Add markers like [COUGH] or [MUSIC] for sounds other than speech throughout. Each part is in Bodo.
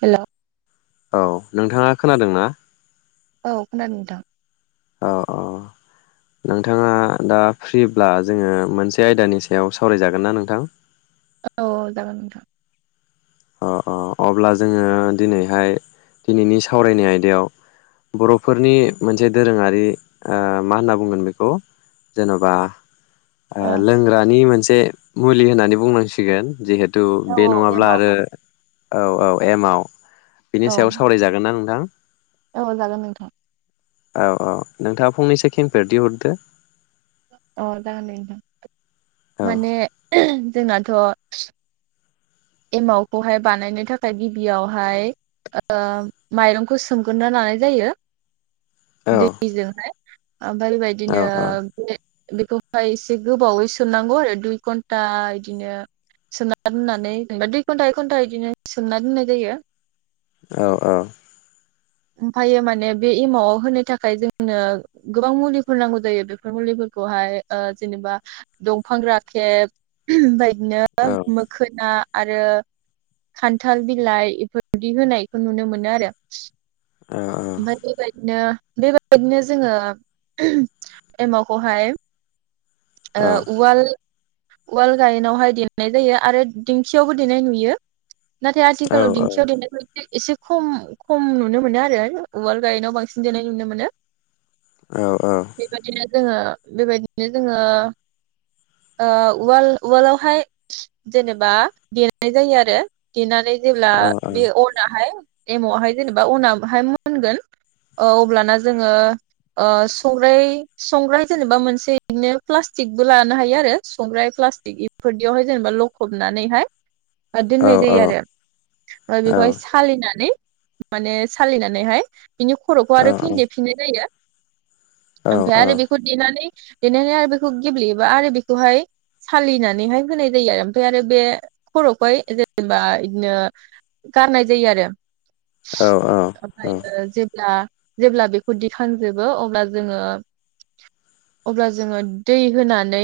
हेल'। औ नोंथाङा खोनादों ना। औ खोनादों नोंथां। औ औ नोंथाङा दा फ्रिब्ला जोङो मोनसे आयदानि सायाव सावरायजागोन ना नोंथां। औ जागोन नोंथां। अ अ अब्ला जोङो दिनैहाय दिनैनि सावरायनाय आयदायाव बर'फोरनि मोनसे दोरोङारि मा होनना बुंगोन बेखौ जेन'बा ओ लोंग्रानि मोनसे एसे मुलि होननानै बुंनांसिगोन जिहेतु थु औ बे औ नङाब्ला एमाव आरो। औ औ एमाव। बिनि औ सायाव सावरायजागोन ना नोंथां। औ जागोन नोंथां। औ औ नोंथाङा फंनैसो केिनफेरथी हरदो। अ जागोन दे नोंथां। औ माने। जोंनाथ' एमावखौहाय बानायनो थाखाय गिबियावहाय ओ माइरंखौ सोमग्रोना लानाय जायो। औ दैजोंहाय ओमफ्राय औ बेबायदिनो बेखौहाय एसे गोबावै सोनांगौ आरो दुइ घन्टा बिदिनो सोना दोननानै जेनेबा दुइ घन्टा एक घन्टा बिदिनो सोंना दोननाय जायो। औ औ। ओमफ्रायो माने बे एमावआव होनो थाखाय जोंनो गोबां मुलिफोर नांगौ जायो बेफोर मुलिफोरखौहाय ओ जेनेबा दंफां राखेब बाय बिदिनो औ मोखोना आरो खान्थाल बिलाइ बेफोरबायदि होनायखौ नुनो मोनो आरो। औ [INAUDIBLE] बेबादिनो। बेबायबायदिनो जोङो एमावखौहाय ओ उवाल लवाल गाहेनावहाय देनाय जायो आरो दिंखियावबो देनाय नुयो नाथाय आथिखालाव दिंखियाव दनायसे एसे खम खम नुनो मोनो आरो उधार गाहेनआव बांसिन देनाय नुनो मोनो औ औ बेबायदिनो जोङो बेबायदिनो जोङो उवाल उवाल आवहाय जेनेबा देनाय जायो आरो देनानै जेब्ला बे अन हाय एमावहाय जेनबा उनावहाय मोनगोन अब्लाना जोङो ओ संग्र संग्राय जेनेबा मोनसेनो पस्टिकबो लानो हायो आरो संग्राय प्लास्टिक बेफोरनियावहाय जेनेबा लखबनानैहाय दोननाय जायो आरो ओ बेखौहाय सालिनानै माने सालिनानैहाय बिनि खर'खौ आरो फिनदेफिननाय जायो ओफ्राय आरो बेखौ दिनानानै बेनिखाय आरो बेखौ गेब्लेयोबा आरो बेखौहाय सालिनानैहाय होनाय जायो आरो ओमफ्राय आरो बे खर'खौहाय जेनेबा इदिनो गारनाय जायो आरो ओमफ्रायो जेब्ला जेब्ला बेखौ दिखांजोबो अब्ला जोङो-अब्ला जोङो दै होनानै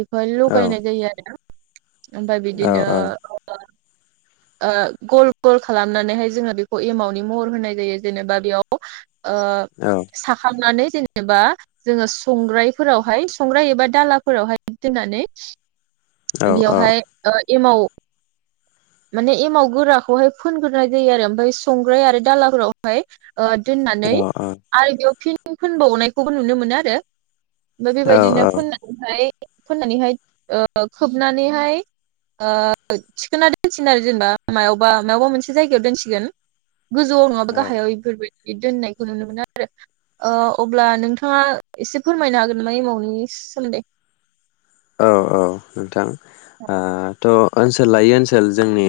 बिखौहाय लगायनाय जायो आरोना ओमफ्राय बिदिनो ओ गल-गल खालामनानैहाय जोङो बे एमावनि महर होनाय जायो जेनेबा बेयाव ओ साखांनानै जेनेबा जोङो संग्रायफोरावहाय संग्राय एबा दालाफोरावहाय दोननानै बेवहाय ओ एमाव माने एमाव गोराखौहाय फोनग्रोनाय जायो आरो ओमफ्राय संग्राय आरो दालाफोरावहाय ओ दोननानै आरो बेयाव फिन फोनबावनायखौबो नुनो मोनो आरो ओमफ्राय बेबायदिनो फुननानैहाय फोननानैहाय ओ खोबनानैहाय ओ थिखोना दोनसिगोन आरो जेनेबा मायावबा-मायावबा मोनसे जायगायाव दोनसिगोन गोजौवआव नङाबा गाहायाव इफोरबाय दोननायखौ नुनो मोनो आरो ओ अब्ला नोंथाङा एसे फोरमायनो हागोन नामा एमाउनि सोमोन्दै औ-औ नोंथां ओ थ' ओनसोल लायै ओनसोल जोंनि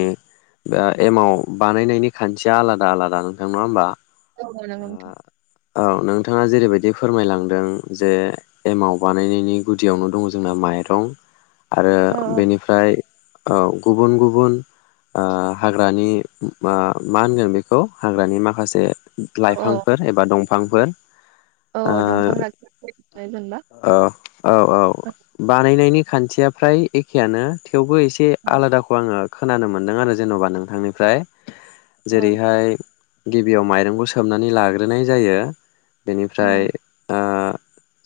बा एमाव औ नंगौ नोंथां औ नोंथाङा जेरैबायदि फोरमायलांदों जे एमाव बानायनायनि गुदियावनो दङ जोंना माइरं आरो औ बेनिफ्राय औ गुबुन-गुबुन ओ हाग्रानि ओ मा होनगोन बेखौ हाग्रानि माखासे औ लाइफांफोर एबा दंफां फांफोर औ दंफां राखेब होयो मोनबा ओ औ औ बानायनायनि खान्थिया फ्राय एखेयानो थेवबो एसे आलादाखौ आङो खोनानो मोन्दों आरो जेन'बा नोंथांनिफ्राय औ जेरैहाय गिबियाव माइरंखौ सोमनानै लाग्रोनाय जायो औ बेनिफ्राय ओ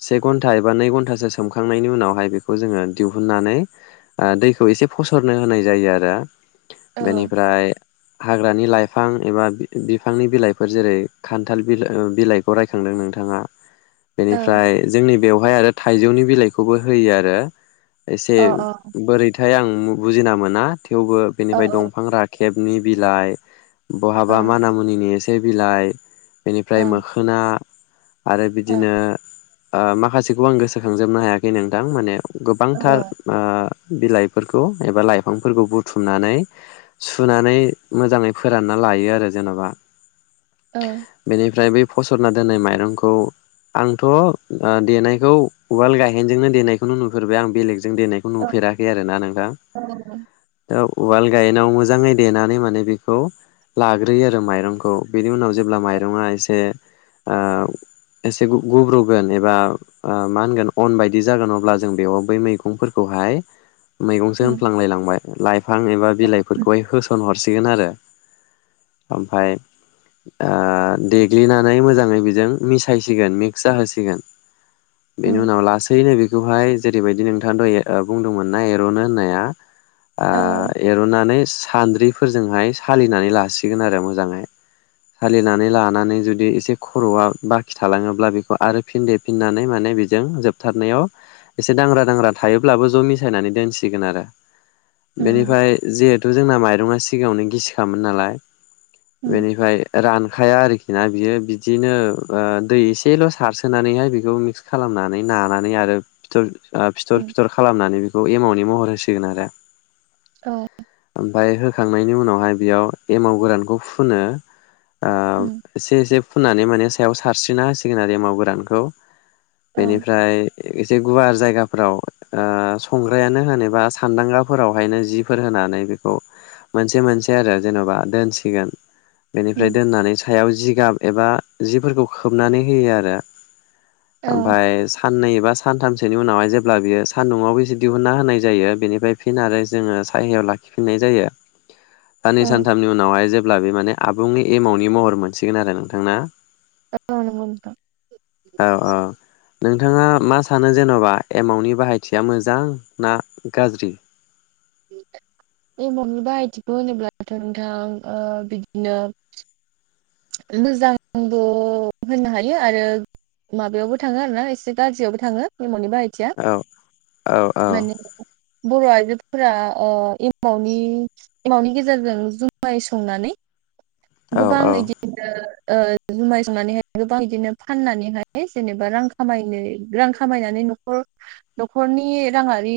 से घन्टा एबा नै घन्टासो सोमखांनायनि उनावहाय बेखौ जोङो दिहुनन्नानै ओ दैखौ एसे फसरनो होनाय जायो आरो बेनिफ्राय हाग्रानि लाइफां एबा बि बिफांनि बिलाइ फोर जेरै खान्थाल बिलाइ ओ बिलाइखौ रायखांदों नोंथाङा बेनिफ्राय जोंनि बेवहाय आरो थाइजौनि बिलाइखौबो होयो आरो एसे बोरै ओमफ्राय आं बुजिना मोना थेवबो बेनिफ्राय दंफां राखेब नि बिलाइ बहाबा मानामुनिनि बे बिलाइ बेनिफ्राय मोखोना आरो बिदिनो ओ माखासेखौ आं गोसोखांजोबनो हायाखै नोंथां माने गोबांथार ओ बिलाइफोरखौ एबा लाइफांफोरखौ बुथुमनानै सुनानै मोजाङै फोरानना लायो आरो जेन'बा बेनिफ्राय बेै फसरना दोननाय माइरंखौ आंथ' ओ देनायखौ उवाल गायहेनजोंनो देनायखौनो नुफेरबाय आं बेलेग जों देनायखौ नुफेराखै आरोना नोंथां। औ उवाल गायहेनाव मोजाङै देनानै माने बेखौ लाग्रोयो आरो माइरंखौ। बिनि उनाव जेब्ला माइरङा एसे ओ एसे गु गुब्रुगोन एबा ओ मा होनगोन अन बायदि जागोन अब्ला जों बेयाव बै मैगंफोरखौहाय मैगंसो होनफ्लांलाय लांबाय लाइफ फां एबा बिलाइफोरखौहाय होसन हरसि गोन आरो ओमफ्राय ओ देग्लिनानै मोजाङै बेजों मिसायसिगोन मिक्स जाहोसिगोन बेनि उनाव लासैनो बे खौहाय जेरैबायदि नोंथाङा दहै ओ बुंदोंमोन ना एर'नो होननाया ओ एरननानै सान्द्रिफोरजोंहाय सालिनानै लासिगोन आरो मोजांयै। सालिनानै लानानै जुदि एसे खर'आ बाखि थालाङोब्ला बेखौ आरो फिन देफिननानै माने बेजों जोबथारनायाव एसे दांग्रा दांग्रा थायोब्लाबो ज' मिसायनानै दोनसिगोन आरो। बेनिफ्राय जेह थु जोंना माइरङा सिगाङावनो गिसिखामोन नालाय बेनिफ्राय रान खाया आरोखि ना बियो बिदिनो ओ दै एसेल' सारसोनानैहाय बेखौ मिक्स खालामनानै नानानै आरो फिथर ओ फिथर फिथर खालामनानै बेखौ बे एमावनि महर होसिगोन आरो। ओमफ्राय होखांनाय नि उनावहाय बेयाव एमाव गोरानखौ फोनो। ओ एसे एसे फुनानै माने सायाव सारस्रिना होसिगोन आरो एमाव गोरानखौ। बेनिफ्राय एसे गुवार जायगाफोराव ओ संग्रायानो होनोब बा सान्दांगाफोरावहायनो जिफोर होनानै बेखौ मोनसे मोनसे आरो जेन'बा दोनसिगोन। बेनिफ्राय दोननानै सायाव जिगाब एबा जिफोरखौ खोबनानै होयो आरो। औ ओमफ्राय साननै एबा सानथामसोनि उनावहाय जेब्ला बियो सान्दुंङावबो एसे दिहुनना होनाय जायो बेनिफ्राय फिन आरो जोङो सायहायाव लाखिफिननाय जायो। साननै औ सानथामनि उनावहाय जे अब्ला बे माने आबुङै एमाउनि महर मोनसिगोन आरो नोंथां ना औ नंगौ नोंथां। औ औ नोंथाङा मा सानो जेनबा एमाउनि बाहायथिया मोजां ना गाज्रि एमावनि बाहायथिखौ होनोब्लाथ नोंथां ओ बिदिनो मोजांबो होननो हायो आरो माबायावबो थाङो आरोना एसे गाज्रियावबो थाङो एमावनि बाहायथिया औ औ औ माने बर आइजोफोरा ओ एमावनि एमावनि गेजेरजों जुमाय संनानै औ गोबां औ बिदि ओ जुमाय संनानैहाय गोबां बिदिनो फाननानैहाय जेनेबा रां खामायनो रां खामायनानै नखर नखरनि राङारि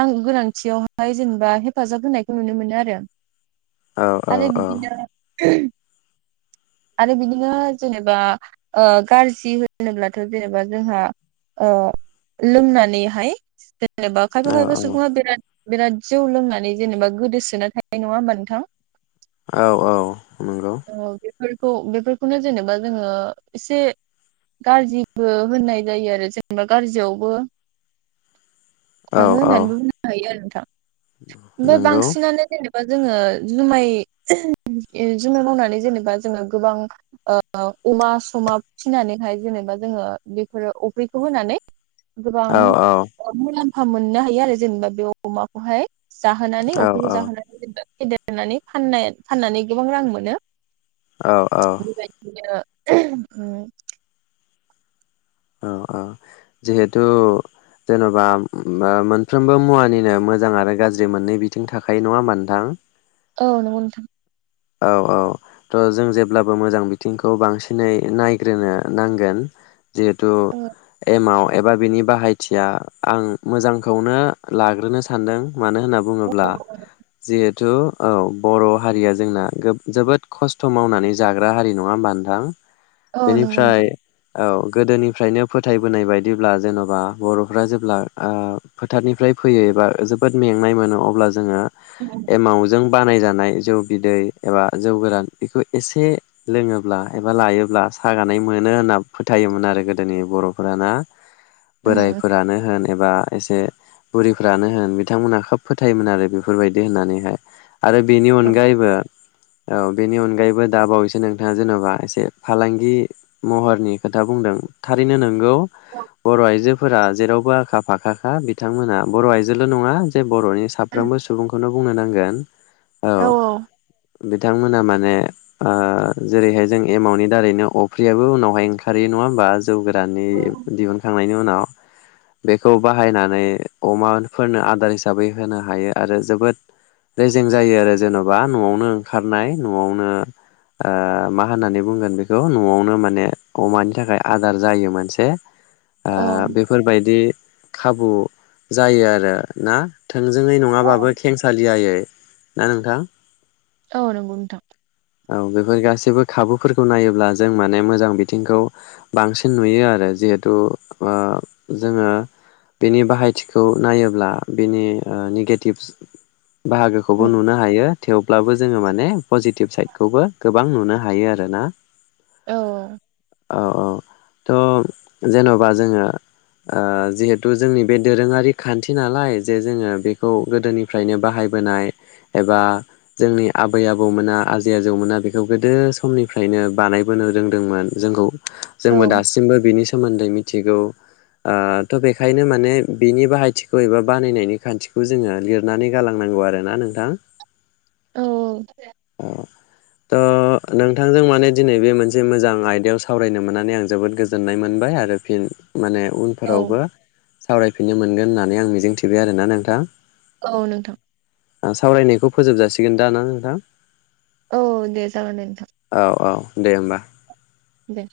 नां गोनांथियावहाय जेनेबा हेफाजाब होनायखौ नुनो मोनो आरो औ आरो बिदिनो आरो बिदिनो जेनेबा ओ गाज्रि होनोब्लाथ जेनेबा जोंहा ओ लोंनानैहाय जेनेबा खायफा खायफा सुबुङा बिराद बिराद जौ लोंनानै जेनेबा गोदोसोना थायो नङा होमबा नोंथां औ नंगौ औ बे बेफोरखौ बेफोरखौनो जेनेबा जोङो एसे गाज्रिबो होननाय जायो आरो जेनेबा गाज्रियावबो औ थाङो औ होननानैबो बुंनो हायो आरो [UNINTELLIGIBLE] बा नंगौ जोङो जुमाय [UNINTELLIGIBLE] जुमाय मावनानै जेनेबा जोङो गोबां ओ अमा समा फिसिनानैहाय जेनेबा जोङो बेफोरो अफ्रिखौ होनानै गोबां औ औ [UNINTELLIGIBLE] [UNINTELLIGIBLE] मोननो हायो आरो जेनेबा बे अमाखौहाय जाहोनानै औ अफ्रिखौ जाहोनानै फेदेरनानै फाननाय फाननानै गोबां रां मो नो औ बिबायदिनो उम औ औ जिहेथु जेनबा मोनफ्रोमबो मुवानिनो मोजां आरो गाज्रि मोननै बिथिं थाखायो नङा होमबा नोंथां औ नंगौ नोंथां औ औ थ जों जेब्लाबो मोजां बिथिंखौ बांसिनै नायग्रोनो नांगोन जिहेथु औ एमाव एबा बिनि बाहायथिया आं मोजांखौनो लाग्रोनो सानदों मानो होनना बुङोब्ला जिहे थु औ बर हारिया जोंना गोब जोबोद खस्थ मावनानै जाग्रा हारि नङा होमबा नोंथां औ नंगौ नोंथां बेनिफ्राय औ गोदोनिफ्रायनो फोथायबोनाय बायदिब्ला जेनबा बरफ्रा जेब्ला ओ फोथारनिफ्राय फैयो एबा जोबोद मेंनाय मोनो अब्ला जोङो एमावजों बानायजानाय जौ बिदै एबा जौ गोरान बेखौ एसे लोङोब्ला एबा लायोब्ला सागानाय मोनो होनना फोथायोमोन आरो गोदोनि बर'फोरा ना। औ बोरायफोरानो होन एबा एसे बुरिफ्रानो होन बिथांमोनहा खोब फोथायोमोन आरो बेफोरबायदि होननानैहाय। आरो बेनि अनगायैबो औ बेनि अनगायैबो दा बावैसो नोंथाङा जेन'बा एसे फालांगि महरनि खोथा बुंदों थारैनो नों गौ बर' आइजो फोरा जेरावबो आखा फाखाखा बिथांमोना बर' आयजोल' नङा जे बर'नि साफ्रोमबो सुबुंखौनो बुंनो नांगोन औ औ। बिथांमोना माने ओ जेरैहाय जों एमावनि दारैनो अफ्रियाबो उनावहाय ओंखारो नङा होमबा। जौ गोराननि दिहुनखांनायनि उनाव बेखौ बाहायनानै अमाफोरनो आदार हिसाबै होनो हायो आरो जोबोद रेजें जायो आरो जेन'बा न'आवनो ओंखारनाय न'आवनो ओ मा होननानै बुंगोन बेखौ न'आवनो माने अमानि थाखाय आदार जायो मोनसे। ओ औ बेफोरबायदि खाबु जायो आरो ना। थोंजोङै औ नङाबाबो खेंसालियायै ना नोंथां? औ नोंगौ नोंथां। औ बेफोर गासैबो खाबुफोरखौ नायोब्ला जों माने मोजां बिथिंखौ बांसिन नुयो आरो जिहेथु ओ जोङो बेनि बाहायथिखौ नायोब्ला बिनि ओ निगेटिभस बाहागोखौबो नुनो हायो थेवब्लाबो जोङो माने पजिटिभ साइदखौबो गोबां नुनो हायो आरो ना। औ औ। औ औ थ' जेन'बा जोङो ओ जिहेथु जोंनि बे दोरोङारि खान्थि नालाय जे जोङो बेखौ गोदोनिफ्रायनो बाहायबोनाय एबा जोंनि आबै आबौमोना आजै आजौ मोना बेखौ गोदो समनिफ्रायनो बानायबोनो रोंदोंमोन जोंखौ जोंबो औ दासिमबो बिनि सोमोन्दै मिथिगौ ओ थ' बेखायनो माने बिनि बाहायथिखौ एबा बानायनायनि खान्थिखौ जोङो लिरनानै गालांनांगौ आरोना नोंथां‌। औ अ। थ' नोंथांजों माने दिनै बे मोनसे मोजां आयदायाव सावरायनो मोननानै आं जोबोद गोजोननाय मोनबाय आरो फिन माने औ उनफोरावबो सावरायफिननो मोनगोन होननानै आं मिजिंथिबाय आरोना नोंथां। औ नोंथां। ओ सावरायनायखौ फोजोबजा सिगोन दा ना नोंथा? औ दे जागोन दे नोंथां। औ दे होमबा। दे।